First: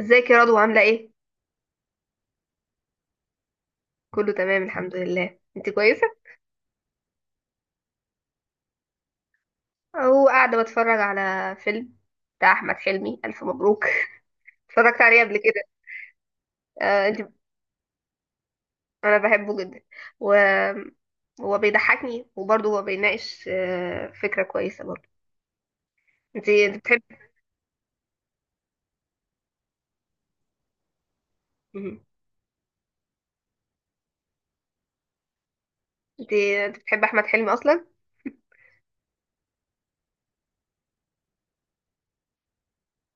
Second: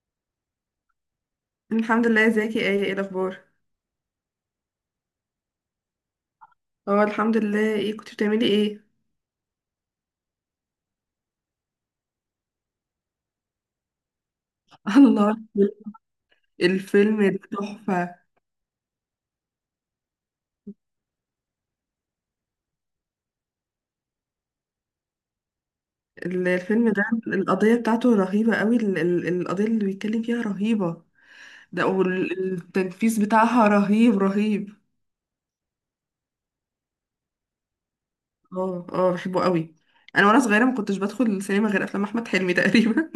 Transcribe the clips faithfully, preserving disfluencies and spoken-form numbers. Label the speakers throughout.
Speaker 1: ازيك يا رضوى عاملة ايه؟
Speaker 2: الحمد لله، ازيك يا، ايه ايه الاخبار؟
Speaker 1: كله تمام الحمد لله، انت كويسة؟
Speaker 2: اه، الحمد لله. ايه، كنت بتعملي ايه؟
Speaker 1: اهو قاعدة بتفرج على فيلم بتاع احمد حلمي، الف مبروك. اتفرجت عليه قبل
Speaker 2: الله!
Speaker 1: كده. آه انت،
Speaker 2: الفيلم ده تحفة.
Speaker 1: انا بحبه جدا و هو بيضحكني وبرضه هو بيناقش آه فكرة كويسة برضه. انت
Speaker 2: ال-
Speaker 1: انت
Speaker 2: الفيلم
Speaker 1: بتحب.
Speaker 2: ده القضية بتاعته رهيبة قوي. ال- ال- القضية اللي بيتكلم فيها رهيبة. ده،
Speaker 1: مهم.
Speaker 2: والتنفيذ بتاعها رهيب رهيب.
Speaker 1: انت انت بتحب احمد حلمي اصلا؟
Speaker 2: اه، اه، بحبه قوي. انا وانا صغيرة، ما كنتش بدخل السينما غير افلام احمد حلمي تقريبا.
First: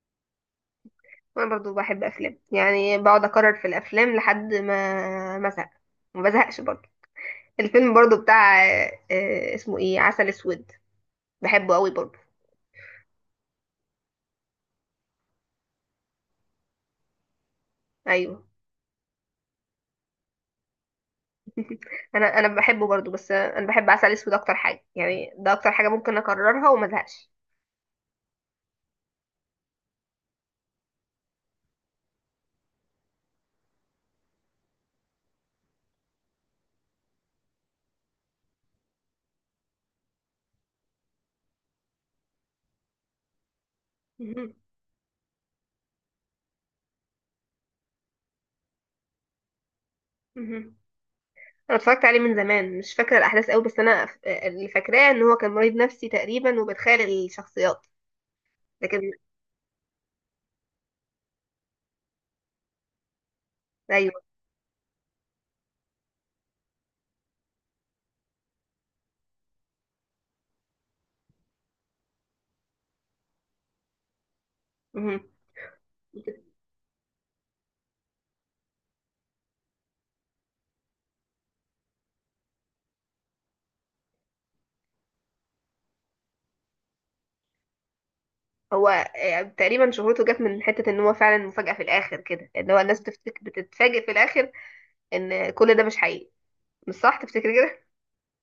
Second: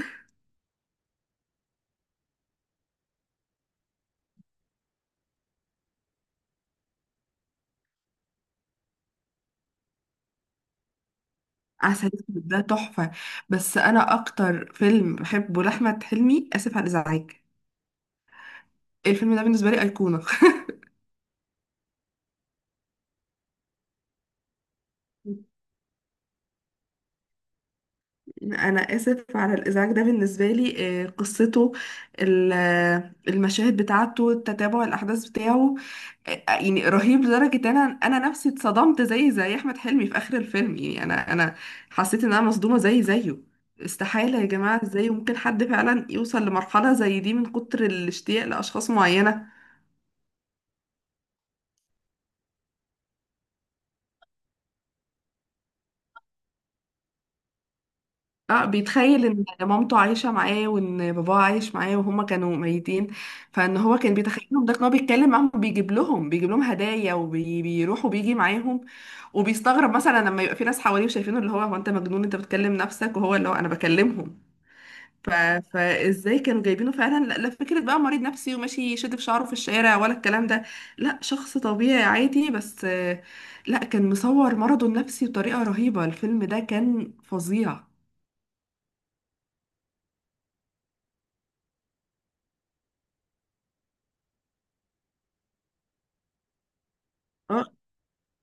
Speaker 1: وانا برضه بحب افلام، يعني بقعد اكرر في الافلام لحد ما ما ازهق، ما بزهقش برضه. الفيلم برضه بتاع آه آه، اسمه ايه، عسل اسود. بحبه قوي
Speaker 2: عسل
Speaker 1: برضه.
Speaker 2: اسود ده تحفة. بس انا اكتر فيلم بحبه لاحمد حلمي، اسف على الازعاج.
Speaker 1: ايوه.
Speaker 2: الفيلم ده بالنسبة لي ايقونة.
Speaker 1: انا انا بحبه برضو، بس انا بحب عسل اسود اكتر حاجه، يعني ده اكتر حاجه ممكن اكررها وما ازهقش.
Speaker 2: انا، اسف على الازعاج، ده بالنسبه لي. آه، قصته، ال- آه، المشاهد بتاعته، تتابع الاحداث بتاعه. آه، يعني رهيب لدرجه ان انا انا نفسي اتصدمت زي زي احمد حلمي في اخر الفيلم. يعني انا انا حسيت ان انا مصدومه زي زيه. استحاله يا
Speaker 1: مهم.
Speaker 2: جماعه! ازاي ممكن حد فعلا يوصل لمرحله زي دي من كتر الاشتياق لاشخاص معينه؟
Speaker 1: مهم. انا اتفرجت عليه من زمان، مش فاكره الاحداث قوي، بس انا ف- اللي فاكراه ان هو كان مريض نفسي تقريبا وبيتخيل الشخصيات.
Speaker 2: اه،
Speaker 1: لكن
Speaker 2: بيتخيل ان مامته عايشة معاه، وان باباه عايش معاه، وهما كانوا ميتين. فان هو كان
Speaker 1: ايوه.
Speaker 2: بيتخيلهم، ده ان هو بيتكلم معاهم، وبيجيب لهم بيجيب لهم هدايا، وبيروح وبيجي معاهم. وبيستغرب مثلا لما يبقى في ناس حواليه وشايفينه، اللي هو، هو انت مجنون، انت بتكلم نفسك، وهو اللي هو، انا بكلمهم.
Speaker 1: مهم.
Speaker 2: ف... فازاي كانوا جايبينه فعلا؟ لا، لا، فكرة بقى مريض نفسي وماشي يشد في شعره في الشارع ولا الكلام ده. لا، شخص طبيعي عادي، بس آه، لا، كان مصور مرضه النفسي بطريقة رهيبة. الفيلم ده كان فظيع.
Speaker 1: هو آه، تقريبا شهرته جت من حته ان هو فعلا مفاجاه في الاخر كده، ان هو الناس بتفتك... بتتفاجئ في الاخر ان كل ده مش حقيقي. مش صح تفتكري
Speaker 2: اه،
Speaker 1: كده؟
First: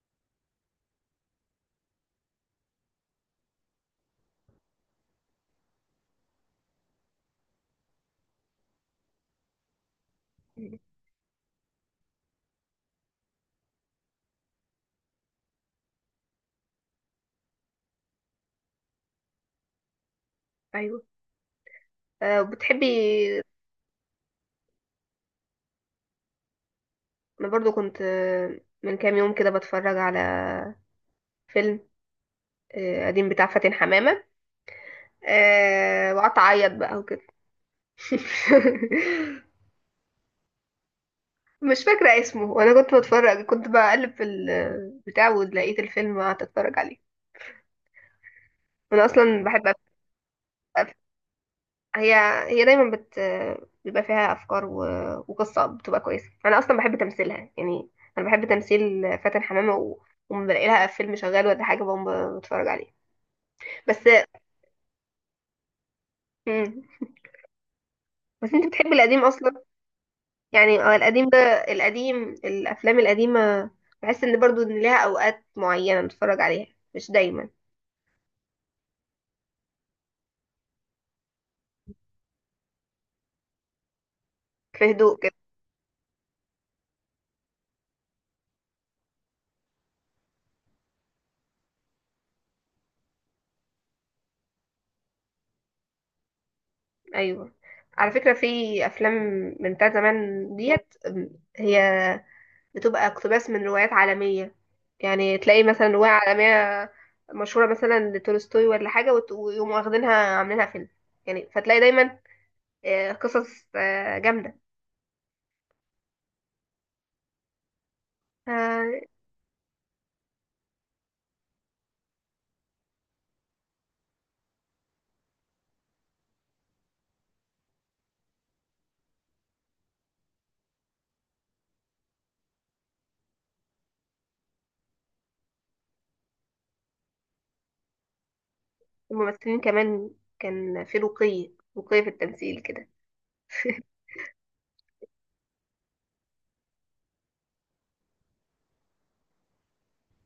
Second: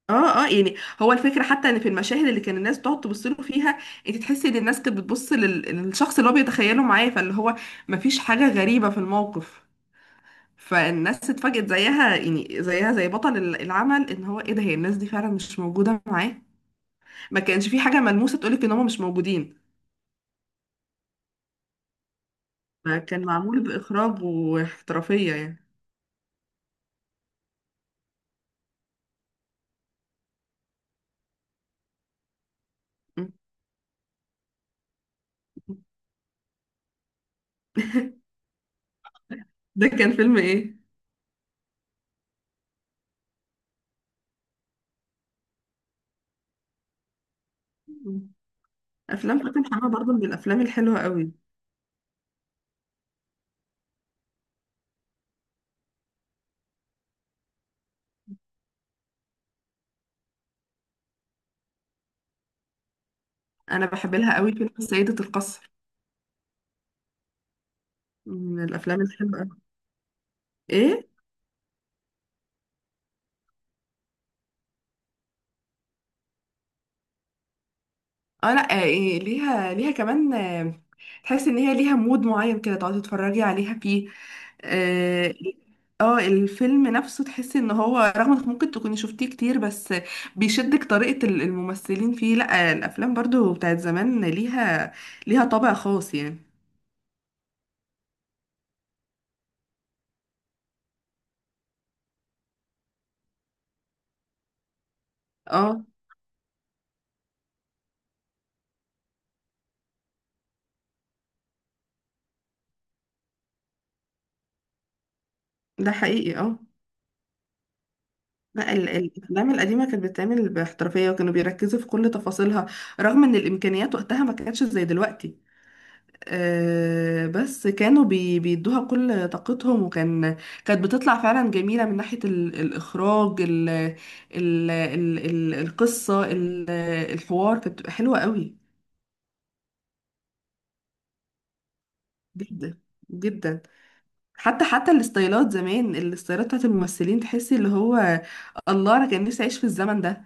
Speaker 2: اه، اه، يعني هو الفكره، حتى ان في المشاهد اللي كان الناس بتقعد تبص له فيها، انت تحسي ان الناس كانت بتبص لل- للشخص اللي هو بيتخيله معاه، فاللي هو مفيش حاجه غريبه في الموقف.
Speaker 1: مهم.
Speaker 2: فالناس اتفاجئت زيها، يعني زيها زي بطل ال- العمل، ان هو ايه ده، هي الناس دي فعلا مش موجوده معاه. ما كانش في حاجه ملموسه تقولك ان هم مش موجودين.
Speaker 1: ايوه. آه، بتحبي.
Speaker 2: فكان معمول باخراج واحترافيه يعني.
Speaker 1: انا برضو كنت، آه، من كام يوم كده بتفرج على فيلم آه، قديم بتاع فاتن حمامة. آه، وقعدت أعيط بقى وكده.
Speaker 2: ده كان فيلم ايه؟
Speaker 1: مش فاكرة اسمه، وأنا كنت بتفرج، كنت بقلب في البتاع ولقيت الفيلم وقعدت أتفرج عليه. أنا
Speaker 2: افلام
Speaker 1: أصلا
Speaker 2: فاتن
Speaker 1: بحب أف...
Speaker 2: حمامه برضو من الافلام
Speaker 1: أف-
Speaker 2: الحلوه قوي.
Speaker 1: هي، هي دايما بت بيبقى فيها أفكار و... وقصة بتبقى كويسة. أنا أصلا بحب تمثيلها يعني. أنا بحب تمثيل فاتن حمامة، و... وما بلاقي لها فيلم شغال ولا حاجة بقوم بتفرج عليه.
Speaker 2: انا
Speaker 1: بس
Speaker 2: بحب لها قوي فيلم سيده القصر،
Speaker 1: مم. بس
Speaker 2: من
Speaker 1: أنت بتحبي
Speaker 2: الافلام
Speaker 1: القديم
Speaker 2: الحلوه.
Speaker 1: أصلا، يعني هو
Speaker 2: ايه.
Speaker 1: القديم ده، القديم، الافلام القديمه، بحس ان برضو ان ليها اوقات معينه نتفرج عليها، مش دايما،
Speaker 2: اه، لا، آه، إيه، ليها ليها كمان، آه، تحس ان هي ليها مود معين كده تقعدي تتفرجي عليها فيه.
Speaker 1: في هدوء
Speaker 2: اه،
Speaker 1: كده.
Speaker 2: إيه، آه، الفيلم نفسه تحسي ان هو رغم انك ممكن تكوني شفتيه كتير، بس بيشدك طريقة ال- الممثلين فيه. لا، الافلام برضو بتاعت زمان ليها ليها طابع خاص يعني.
Speaker 1: ايوه. على فكره، في افلام من بتاع زمان ديت أم، هي بتبقى اقتباس من روايات عالميه، يعني تلاقي
Speaker 2: اه،
Speaker 1: مثلا روايه عالميه مشهوره، مثلا لتولستوي ولا حاجه، وت- ويقوموا واخدينها عاملينها فيلم. يعني فتلاقي دايما آه، قصص آه، جامده.
Speaker 2: ده حقيقي. اه، لا،
Speaker 1: آه،
Speaker 2: ال- الافلام القديمه كانت بتتعمل باحترافيه، وكانوا بيركزوا في كل تفاصيلها، رغم ان الامكانيات وقتها ما كانتش زي دلوقتي. آه، بس كانوا بي بيدوها كل طاقتهم، وكان كانت بتطلع فعلا جميلة، من ناحية ال- الإخراج، ال ال ال ال القصة، ال الحوار كانت بتبقى حلوة قوي.
Speaker 1: الممثلين كمان، كان في رقي، رقي في التمثيل
Speaker 2: جدا،
Speaker 1: كده.
Speaker 2: جدا. حتى حتى الستايلات زمان، الستايلات بتاعت الممثلين تحسي اللي هو، الله! أنا كان نفسي أعيش في الزمن ده.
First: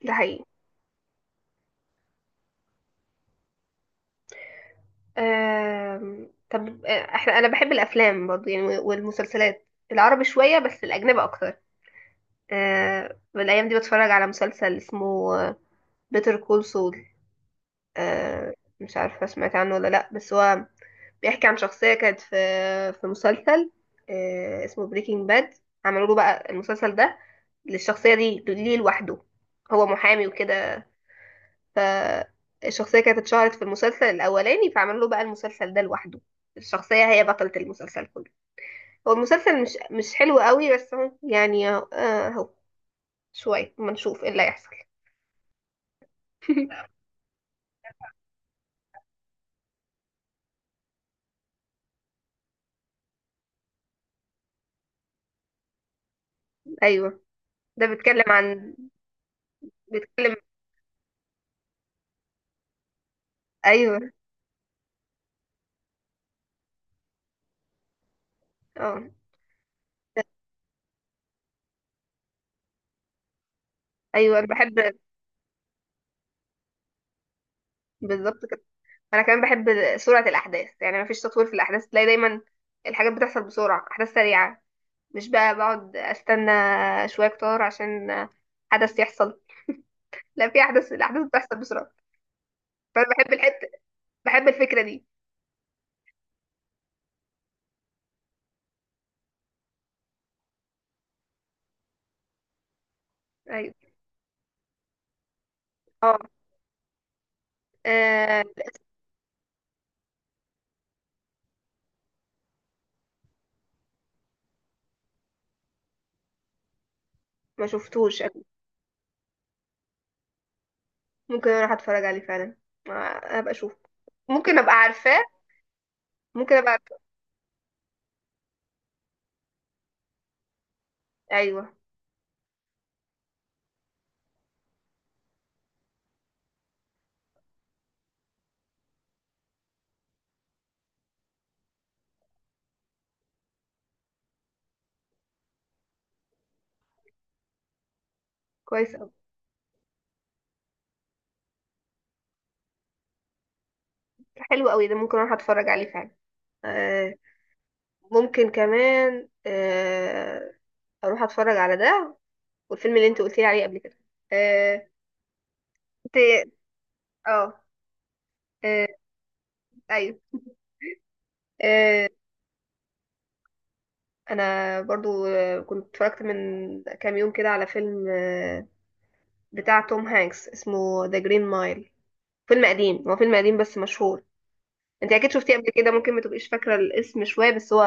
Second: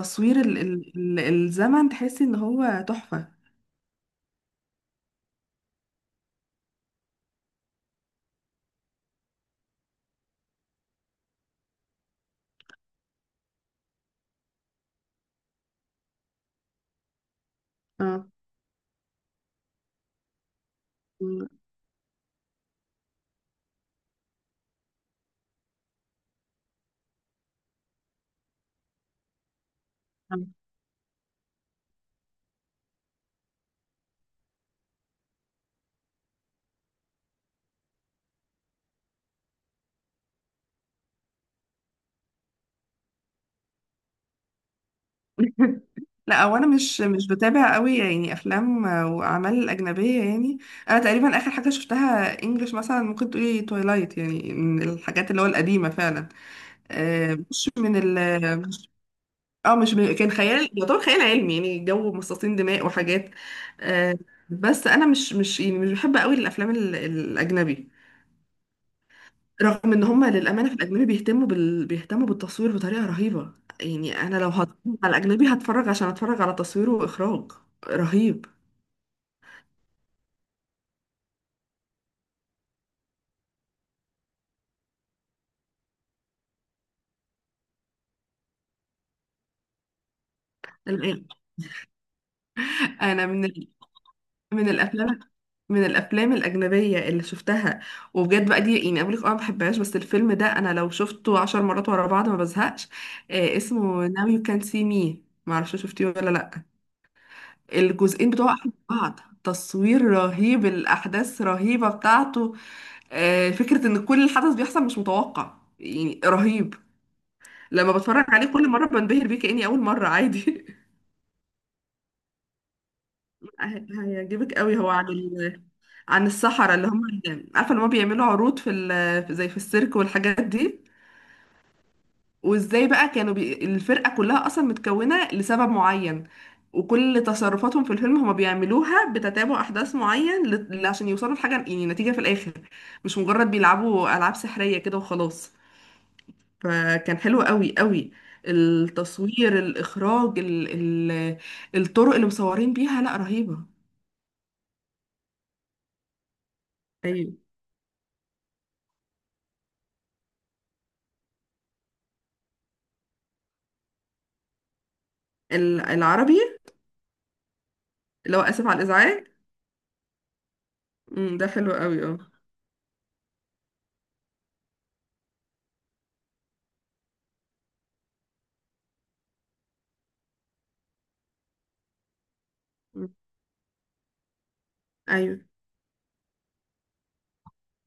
Speaker 1: ده حقيقي.
Speaker 2: ال ال ال الزمن تحسي إن هو تحفة.
Speaker 1: آم... طب آه، احنا، انا بحب الافلام برضه، يعني والمسلسلات العربي شويه بس الاجنبي اكتر. آه... الايام دي بتفرج على مسلسل اسمه بيتر كول سول.
Speaker 2: اه،
Speaker 1: آه... مش عارفه سمعت عنه ولا لا، بس هو بيحكي عن شخصيه كانت في في مسلسل آه... اسمه بريكنج باد. عملوا له بقى المسلسل ده للشخصيه دي ليه لوحده. هو محامي وكده، فالشخصية كانت اتشهرت في المسلسل الأولاني فعملوا له بقى المسلسل ده لوحده. الشخصية هي بطلة المسلسل كله. هو المسلسل مش مش حلو قوي، بس هو يعني آه، اهو، شوية ما نشوف ايه اللي هيحصل.
Speaker 2: لا، هو انا مش مش بتابع قوي يعني افلام واعمال اجنبيه يعني. انا تقريبا اخر حاجه شفتها انجلش، مثلا ممكن تقولي تويلايت، يعني من الحاجات اللي هو القديمه فعلا.
Speaker 1: ايوه.
Speaker 2: آه، مش
Speaker 1: ده
Speaker 2: من
Speaker 1: بيتكلم
Speaker 2: ال
Speaker 1: عن،
Speaker 2: مش- اه، مش من... كان
Speaker 1: بيتكلم،
Speaker 2: خيال، يعتبر خيال علمي، يعني جو مصاصين دماء وحاجات.
Speaker 1: ايوه.
Speaker 2: آه، بس انا مش مش يعني مش بحب قوي الافلام ال- الاجنبي،
Speaker 1: اه،
Speaker 2: رغم ان هم للامانه في الاجنبي بيهتموا بال... بيهتموا بالتصوير بطريقه رهيبه. يعني انا
Speaker 1: ايوه انا
Speaker 2: لو هتفرج
Speaker 1: بحب،
Speaker 2: على الاجنبي، هتفرج عشان اتفرج على تصويره واخراج رهيب.
Speaker 1: بالظبط كده. انا كمان بحب سرعة الاحداث، يعني ما فيش تطوير في الاحداث، تلاقي دايما الحاجات بتحصل بسرعة، احداث سريعة، مش بقى بقعد استنى شوية كتار عشان حدث يحصل. لا، في احداث،
Speaker 2: الآن،
Speaker 1: الاحداث بتحصل بسرعه، فانا
Speaker 2: انا
Speaker 1: بحب
Speaker 2: من
Speaker 1: الحته،
Speaker 2: ال...
Speaker 1: بحب
Speaker 2: من
Speaker 1: الفكره دي.
Speaker 2: الافلام، من الافلام الاجنبيه اللي شفتها، وبجد بقى دي، يعني اقول لك اه ما بحبهاش، بس الفيلم ده انا لو شفته عشر مرات ورا بعض ما بزهقش. آه
Speaker 1: ايوه.
Speaker 2: اسمه Now You Can See Me. ما اعرفش، شفتيه
Speaker 1: اه.
Speaker 2: ولا لا؟ الجزئين
Speaker 1: آه،
Speaker 2: بتوعه احلى من بعض. تصوير رهيب. الاحداث رهيبه بتاعته. آه، فكرة ان كل الحدث بيحصل مش متوقع، يعني رهيب.
Speaker 1: ما
Speaker 2: لما
Speaker 1: شفتوش
Speaker 2: بتفرج
Speaker 1: أكيد.
Speaker 2: عليه كل مرة بنبهر بيه كأني أول مرة عادي.
Speaker 1: ممكن اروح اتفرج عليه فعلا، آه، ابقى اشوف،
Speaker 2: هي- هيعجبك
Speaker 1: ممكن ابقى
Speaker 2: قوي، هو عن
Speaker 1: عارفاه.
Speaker 2: ال... عن
Speaker 1: ممكن ابقى
Speaker 2: السحرة اللي
Speaker 1: عارفاه.
Speaker 2: هم اللي... عارفة اللي هم بيعملوا عروض في ال... في- زي في السيرك والحاجات دي.
Speaker 1: ايوه.
Speaker 2: وازاي بقى كانوا بي... الفرقة كلها أصلا متكونة لسبب معين، وكل تصرفاتهم في الفيلم هم بيعملوها بتتابع أحداث معين، ل... عشان يوصلوا لحاجة، يعني نتيجة في الآخر، مش مجرد بيلعبوا ألعاب سحرية كده وخلاص. فكان حلو قوي قوي،
Speaker 1: كويس قوي.
Speaker 2: التصوير، الإخراج، ال ال الطرق اللي مصورين بيها، لا رهيبة.
Speaker 1: حلو قوي ده، ممكن اروح اتفرج عليه فعلا. آه،
Speaker 2: أيوة،
Speaker 1: ممكن كمان آه، اروح اتفرج على ده، والفيلم اللي انت قلت لي عليه قبل كده. آه،
Speaker 2: ال- العربي،
Speaker 1: انت. اه.
Speaker 2: اللي هو آسف على
Speaker 1: آه،
Speaker 2: الإزعاج.
Speaker 1: ايوه.
Speaker 2: مم، ده حلو قوي،
Speaker 1: آه،
Speaker 2: اه.
Speaker 1: انا برضو آه، كنت اتفرجت من كام يوم كده على فيلم آه، بتاع توم هانكس، اسمه ذا جرين مايل. فيلم قديم،
Speaker 2: مم،
Speaker 1: هو فيلم قديم بس مشهور. انت اكيد
Speaker 2: أيوه،
Speaker 1: شفتيه قبل كده، ممكن ما تبقيش فاكره الاسم شويه، بس هو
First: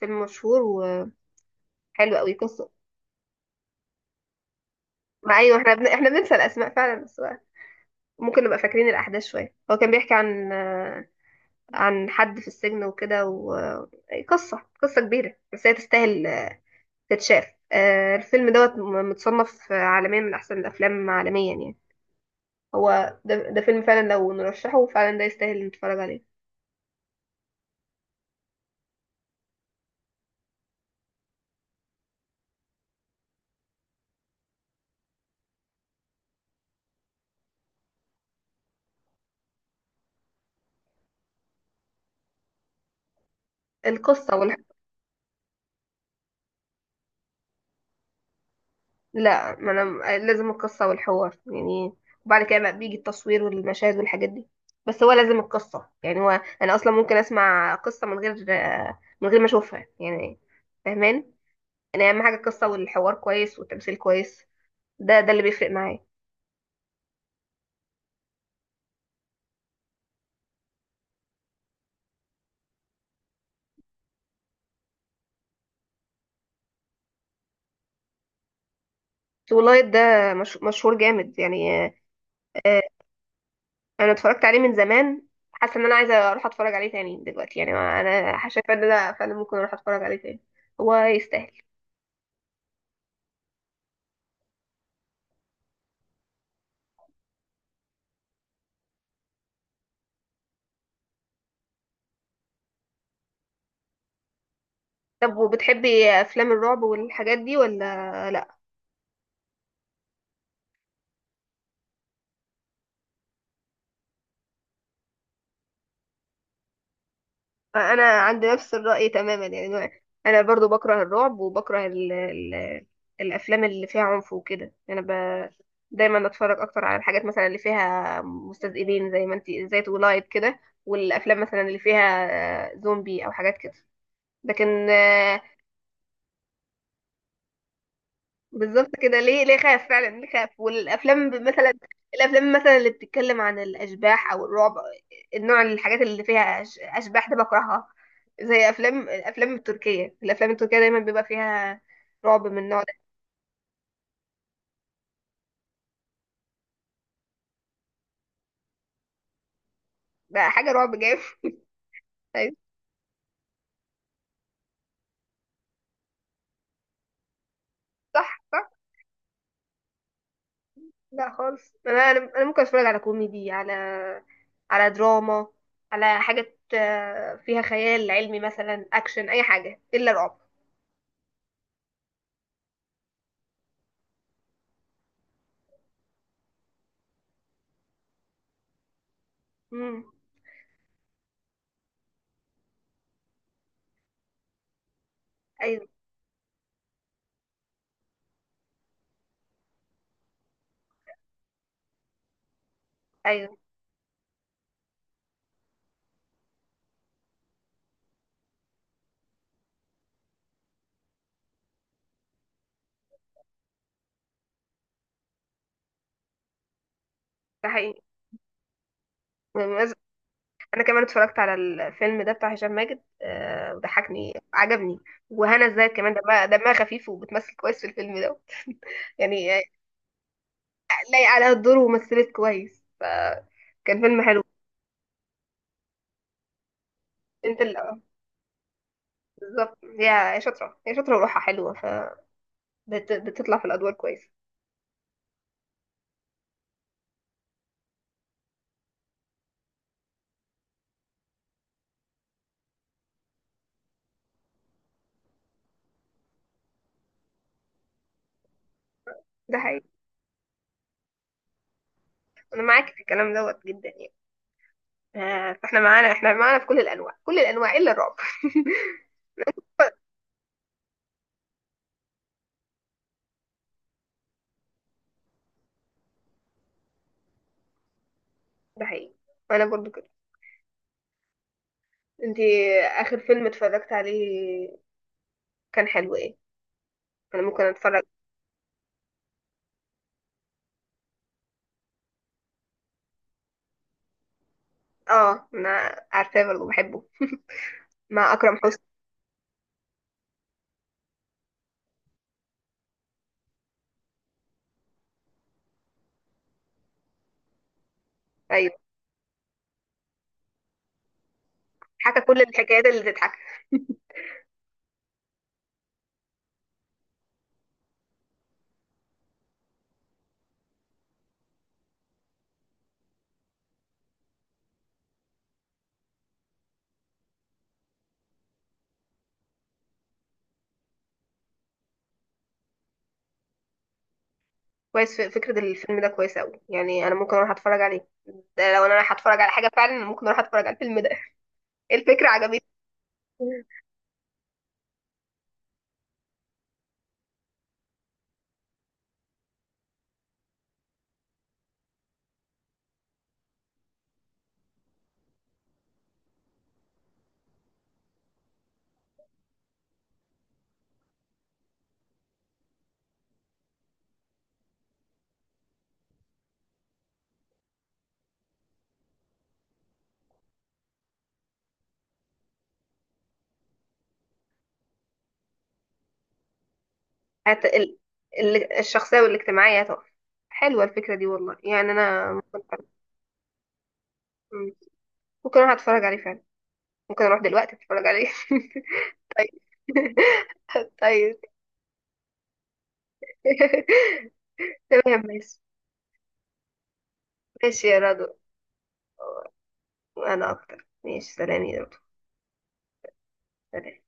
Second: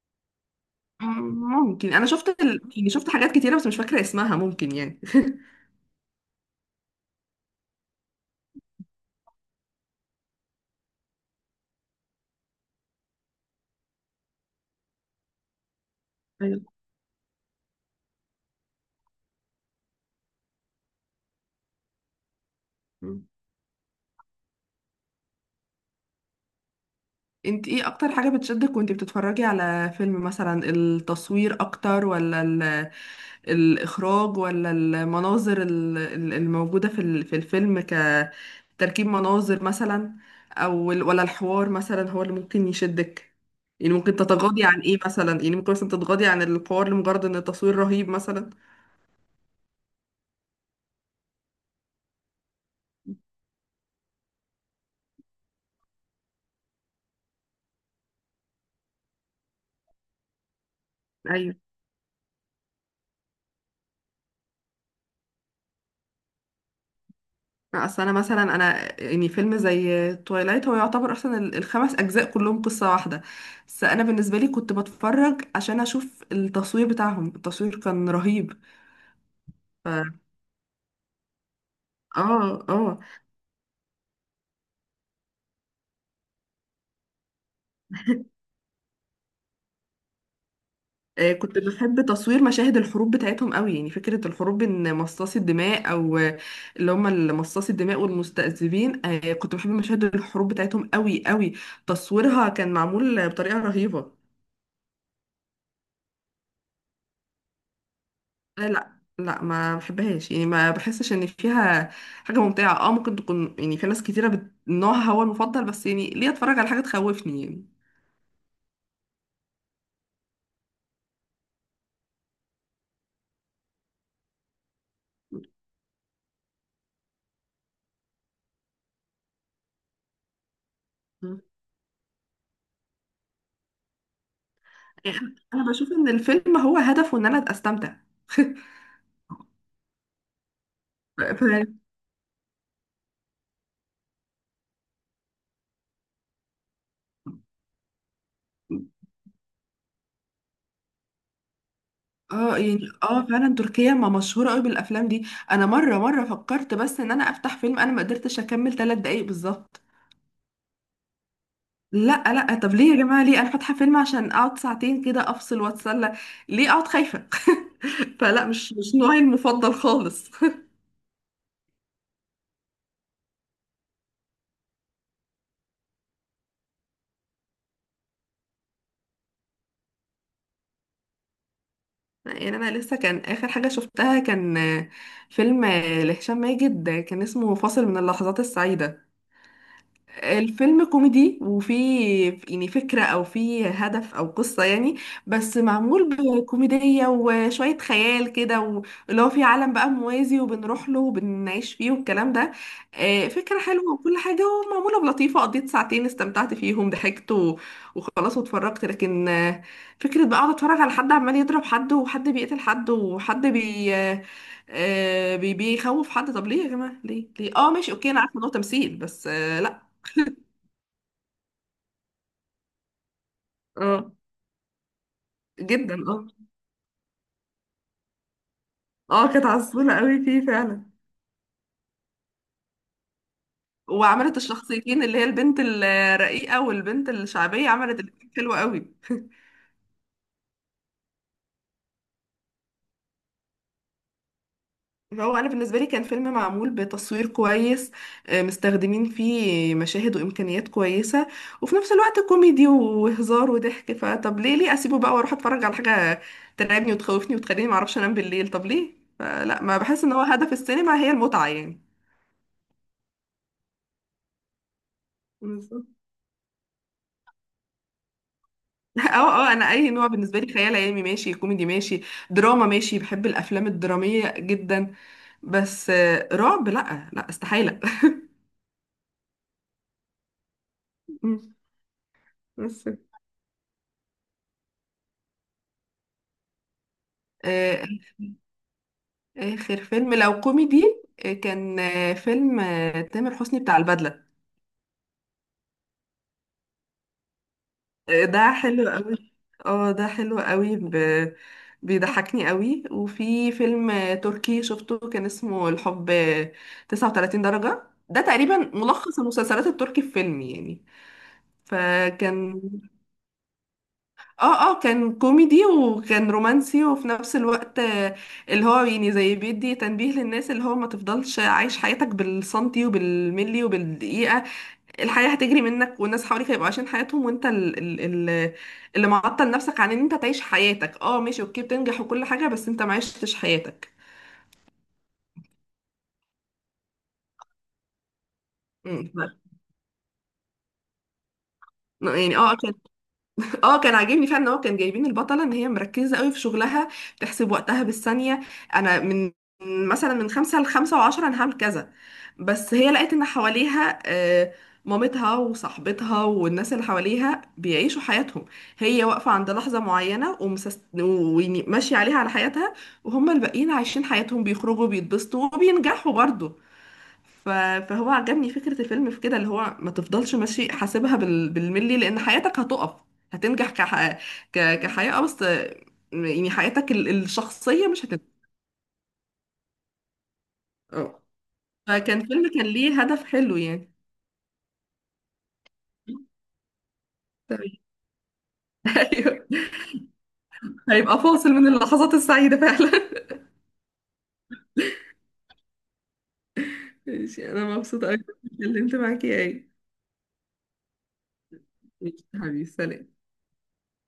Speaker 1: فيلم مشهور وحلو
Speaker 2: مم، ممكن. أنا
Speaker 1: قوي.
Speaker 2: شفت ال...
Speaker 1: قصه،
Speaker 2: يعني شفت حاجات كتيرة بس مش فاكرة اسمها، ممكن يعني.
Speaker 1: ما ايوه، احنا بن... احنا بننسى الاسماء فعلا، بس بقى ممكن نبقى فاكرين الاحداث شويه. هو كان بيحكي عن آه، عن حد في السجن وكده، وقصه، قصه كبيره، بس هي تستاهل آه،
Speaker 2: أيوه.
Speaker 1: تتشاف. آه، الفيلم دوت م- متصنف آه، عالميا من احسن الافلام عالميا يعني. هو
Speaker 2: مم.
Speaker 1: ده, ده فيلم فعلا لو نرشحه فعلا ده يستاهل نتفرج عليه.
Speaker 2: انت، ايه اكتر حاجة بتشدك وانت بتتفرجي على فيلم؟ مثلا التصوير اكتر، ولا الإخراج، ولا المناظر ال- ال- الموجودة في ال- في الفيلم كتركيب مناظر مثلا، أو ال- ولا الحوار مثلا هو اللي ممكن يشدك؟ يعني ممكن
Speaker 1: القصة،
Speaker 2: تتغاضي عن إيه مثلا؟ يعني ممكن مثلا تتغاضي عن الحوار لمجرد إن التصوير رهيب مثلا؟
Speaker 1: لا، ما انا لازم القصه والحوار يعني، وبعد كده بقى بيجي التصوير والمشاهد والحاجات دي. بس هو لازم القصه يعني. هو انا اصلا ممكن اسمع قصه من غير من غير ما اشوفها يعني. فاهمان.
Speaker 2: أيوة.
Speaker 1: انا اهم حاجه القصه والحوار كويس والتمثيل كويس، ده ده اللي بيفرق معايا.
Speaker 2: أصل أنا مثلا، أنا يعني فيلم زي تويلايت هو يعتبر أصلا ال- الخمس أجزاء كلهم قصة واحدة، بس أنا بالنسبة لي كنت بتفرج عشان أشوف التصوير بتاعهم، التصوير كان رهيب.
Speaker 1: سو لايت
Speaker 2: ف...
Speaker 1: ده مش... مشهور جامد يعني.
Speaker 2: اه،
Speaker 1: آه،
Speaker 2: اه.
Speaker 1: انا اتفرجت عليه من زمان، حاسه ان انا عايزه اروح اتفرج عليه تاني دلوقتي. يعني انا شايفه ان ده فعلا ممكن اروح اتفرج عليه تاني. هو
Speaker 2: آه، كنت
Speaker 1: يستاهل.
Speaker 2: بحب تصوير مشاهد الحروب بتاعتهم قوي، يعني فكرة الحروب، ان مصاصي الدماء، او آه، اللي هم مصاصي الدماء والمستذئبين. آه، كنت بحب مشاهد الحروب بتاعتهم قوي قوي، تصويرها كان معمول بطريقة رهيبة.
Speaker 1: طب وبتحبي افلام الرعب والحاجات دي ولا لا؟
Speaker 2: لا، لا، لا، ما بحبهاش، يعني ما بحسش ان فيها حاجة ممتعة. اه، ممكن تكون يعني في ناس كتيرة بت... نوعها هو المفضل، بس يعني ليه اتفرج على حاجة تخوفني يعني؟
Speaker 1: انا عندي نفس الرأي تماما يعني، انا برضو بكره الرعب وبكره ال ال الافلام اللي فيها عنف وكده. انا ب... دايما اتفرج اكتر على الحاجات مثلا اللي فيها مستذئبين، زي ما انت، زي تولايت كده،
Speaker 2: م.
Speaker 1: والافلام مثلا اللي فيها آه، زومبي او حاجات كده. لكن
Speaker 2: انا بشوف ان الفيلم هو هدفه ان انا استمتع.
Speaker 1: بالظبط كده، ليه ليه خاف فعلا، ليه خاف. والافلام ب- مثلا الافلام مثلا اللي بتتكلم عن الاشباح او الرعب، النوع، الحاجات اللي فيها أش- اشباح ده بكرهها، زي
Speaker 2: ف...
Speaker 1: افلام، الافلام التركيه، الافلام التركيه دايما بيبقى فيها رعب من
Speaker 2: اه،
Speaker 1: النوع
Speaker 2: يعني،
Speaker 1: ده.
Speaker 2: اه، فعلا تركيا ما مشهوره قوي بالافلام دي. انا مره مره فكرت بس ان انا افتح فيلم، انا ما قدرتش اكمل ثلاث دقايق بالظبط.
Speaker 1: ده حاجه رعب جامد.
Speaker 2: لا،
Speaker 1: أيوة،
Speaker 2: لا، طب ليه يا جماعه، ليه انا فاتحه فيلم عشان اقعد ساعتين كده افصل واتسلى؟ ليه اقعد خايفه؟
Speaker 1: صح
Speaker 2: فلا،
Speaker 1: صح.
Speaker 2: مش مش نوعي المفضل خالص.
Speaker 1: لا خالص، انا انا أنا ممكن اتفرج على كوميدي، على على دراما، على حاجه آه، فيها خيال علمي مثلا، اكشن، اي حاجه الا رعب.
Speaker 2: يعني انا لسه كان اخر حاجه شفتها، كان آه، فيلم آه، لهشام ماجد، آه، كان اسمه فاصل من اللحظات السعيده.
Speaker 1: امم.
Speaker 2: الفيلم كوميدي، وفيه يعني فكرة، أو فيه هدف أو قصة يعني، بس
Speaker 1: ايوه.
Speaker 2: معمول بكوميدية وشوية خيال كده، واللي هو فيه عالم بقى موازي، وبنروح له وبنعيش فيه والكلام ده. آه،
Speaker 1: ايوه
Speaker 2: فكرة حلوة وكل حاجة، ومعمولة بلطيفة. قضيت ساعتين استمتعت فيهم، ضحكت و- وخلاص واتفرجت. لكن آه، فكرة بقى أقعد أتفرج على حد عمال يضرب حد، وحد بيقتل حد، وحد بي آه، آه، بي- بيخوف حد، طب ليه يا جماعة، ليه ليه
Speaker 1: ده
Speaker 2: اه، ماشي،
Speaker 1: حقيقي.
Speaker 2: اوكي، انا عارفه ان هو تمثيل، بس آه لا.
Speaker 1: انا كمان اتفرجت على الفيلم ده بتاع هشام ماجد، آه،
Speaker 2: اه،
Speaker 1: وضحكني عجبني. وهنا ازاي
Speaker 2: جدا،
Speaker 1: كمان،
Speaker 2: اه.
Speaker 1: دمها دمها خفيف وبتمثل كويس في الفيلم ده،
Speaker 2: اه، كانت
Speaker 1: يعني آه،
Speaker 2: عسولة قوي فيه فعلا،
Speaker 1: لايق عليها الدور، ومثلت كويس، فكان فيلم
Speaker 2: وعملت
Speaker 1: حلو.
Speaker 2: الشخصيتين اللي هي البنت الرقيقة والبنت
Speaker 1: انت
Speaker 2: الشعبية،
Speaker 1: اللي،
Speaker 2: عملت الاتنين حلوة قوي.
Speaker 1: بالظبط. هي هي شاطره، هي شاطره وروحها حلوه، فبتطلع في الادوار كويس.
Speaker 2: فهو أنا بالنسبة لي كان فيلم معمول بتصوير كويس، آه، مستخدمين فيه مشاهد وإمكانيات كويسة، وفي نفس الوقت كوميدي وهزار وضحك. فطب ليه، ليه أسيبه بقى وأروح أتفرج على حاجة ترعبني وتخوفني وتخليني معرفش أنام بالليل؟ طب ليه؟
Speaker 1: ده
Speaker 2: فلا، ما
Speaker 1: حقيقي.
Speaker 2: بحس إن هو هدف السينما هي المتعة يعني.
Speaker 1: انا معاك في الكلام دوت جدا يعني، آه، فاحنا
Speaker 2: بالظبط.
Speaker 1: معانا، احنا معانا في كل الانواع، كل الانواع الا الرعب.
Speaker 2: اه، اه، انا اي نوع بالنسبه لي، خيال علمي ماشي، كوميدي ماشي، دراما ماشي، بحب الافلام الدراميه جدا. بس آه، رعب لا، لا، استحاله.
Speaker 1: ده حقيقي، انا برضو كده.
Speaker 2: مم.
Speaker 1: انت
Speaker 2: بس،
Speaker 1: اخر فيلم اتفرجت عليه كان حلو ايه؟ انا ممكن
Speaker 2: آه،
Speaker 1: اتفرج.
Speaker 2: اخر فيلم لو كوميدي، آه، كان آه، فيلم آه، تامر حسني، بتاع البدله.
Speaker 1: اه انا عارفاه برضه، بحبه،
Speaker 2: آه،
Speaker 1: مع
Speaker 2: ده
Speaker 1: اكرم حسني.
Speaker 2: حلو قوي، اه. ده حلو قوي. ب... بيضحكني قوي. وفي فيلم آه، تركي شفته، كان اسمه الحب آه، تسعة وتلاتين درجه. ده تقريبا
Speaker 1: ايوه.
Speaker 2: ملخص المسلسلات التركي في فيلم يعني.
Speaker 1: حكى كل
Speaker 2: فكان،
Speaker 1: الحكايات اللي تضحك.
Speaker 2: اه، اه، كان كوميدي وكان رومانسي، وفي نفس الوقت آه، اللي هو يعني زي بيدي تنبيه للناس، اللي هو ما تفضلش عايش حياتك بالسنتي وبالملي وبالدقيقة. الحياة هتجري منك، والناس حواليك هيبقوا عايشين حياتهم، وانت ال- ال- ال- اللي معطل نفسك عن ان انت تعيش حياتك. اه، ماشي، اوكي، بتنجح وكل حاجة، بس انت ما عشتش حياتك.
Speaker 1: كويس. ف- فكره الفيلم ده كويسه قوي يعني، انا ممكن اروح اتفرج عليه. ده لو انا
Speaker 2: مم.
Speaker 1: رايحه اتفرج على حاجه فعلا، ممكن اروح اتفرج على الفيلم ده. الفكره
Speaker 2: يعني، اه.
Speaker 1: عجبتني.
Speaker 2: اه، كان عاجبني فعلا ان هو كان جايبين البطله ان هي مركزه قوي في شغلها، بتحسب وقتها بالثانيه. انا، من مثلا من خمسة لخمسة وعشرة انا هعمل كذا. بس هي لقيت ان حواليها آه، مامتها وصاحبتها والناس اللي حواليها بيعيشوا حياتهم، هي واقفة عند لحظة معينة، ومسس... وماشية عليها على حياتها، وهم الباقيين عايشين حياتهم، بيخرجوا بيتبسطوا وبينجحوا برضه. ف- فهو عجبني فكرة الفيلم في كده، اللي هو ما تفضلش ماشي حاسبها بال- بالملي، لأن حياتك هتقف. هتنجح كح... ك... كحياة، آه، بس آه، يعني حياتك ال-
Speaker 1: هت...
Speaker 2: الشخصية
Speaker 1: ال...
Speaker 2: مش هتنجح.
Speaker 1: ال- الشخصيه والاجتماعيه طبعا. حلوه الفكره
Speaker 2: اه،
Speaker 1: دي والله، يعني
Speaker 2: فكان
Speaker 1: انا
Speaker 2: فيلم كان
Speaker 1: ممكن.
Speaker 2: ليه هدف حلو يعني.
Speaker 1: مم. ممكن اروح اتفرج عليه فعلا، ممكن اروح دلوقتي
Speaker 2: تمام.
Speaker 1: اتفرج عليه.
Speaker 2: ايوه،
Speaker 1: طيب.
Speaker 2: هيبقى
Speaker 1: طيب.
Speaker 2: فاصل من اللحظات السعيدة فعلا.
Speaker 1: تمام ماشي.
Speaker 2: ماشي، أنا
Speaker 1: ماشي يا
Speaker 2: مبسوطة أوي
Speaker 1: رضوى.
Speaker 2: إني اتكلمت معاكي أوي.
Speaker 1: انا اكتر، ماشي، سلام يا رب.
Speaker 2: ماشي حبيبي، سلام.
Speaker 1: ال-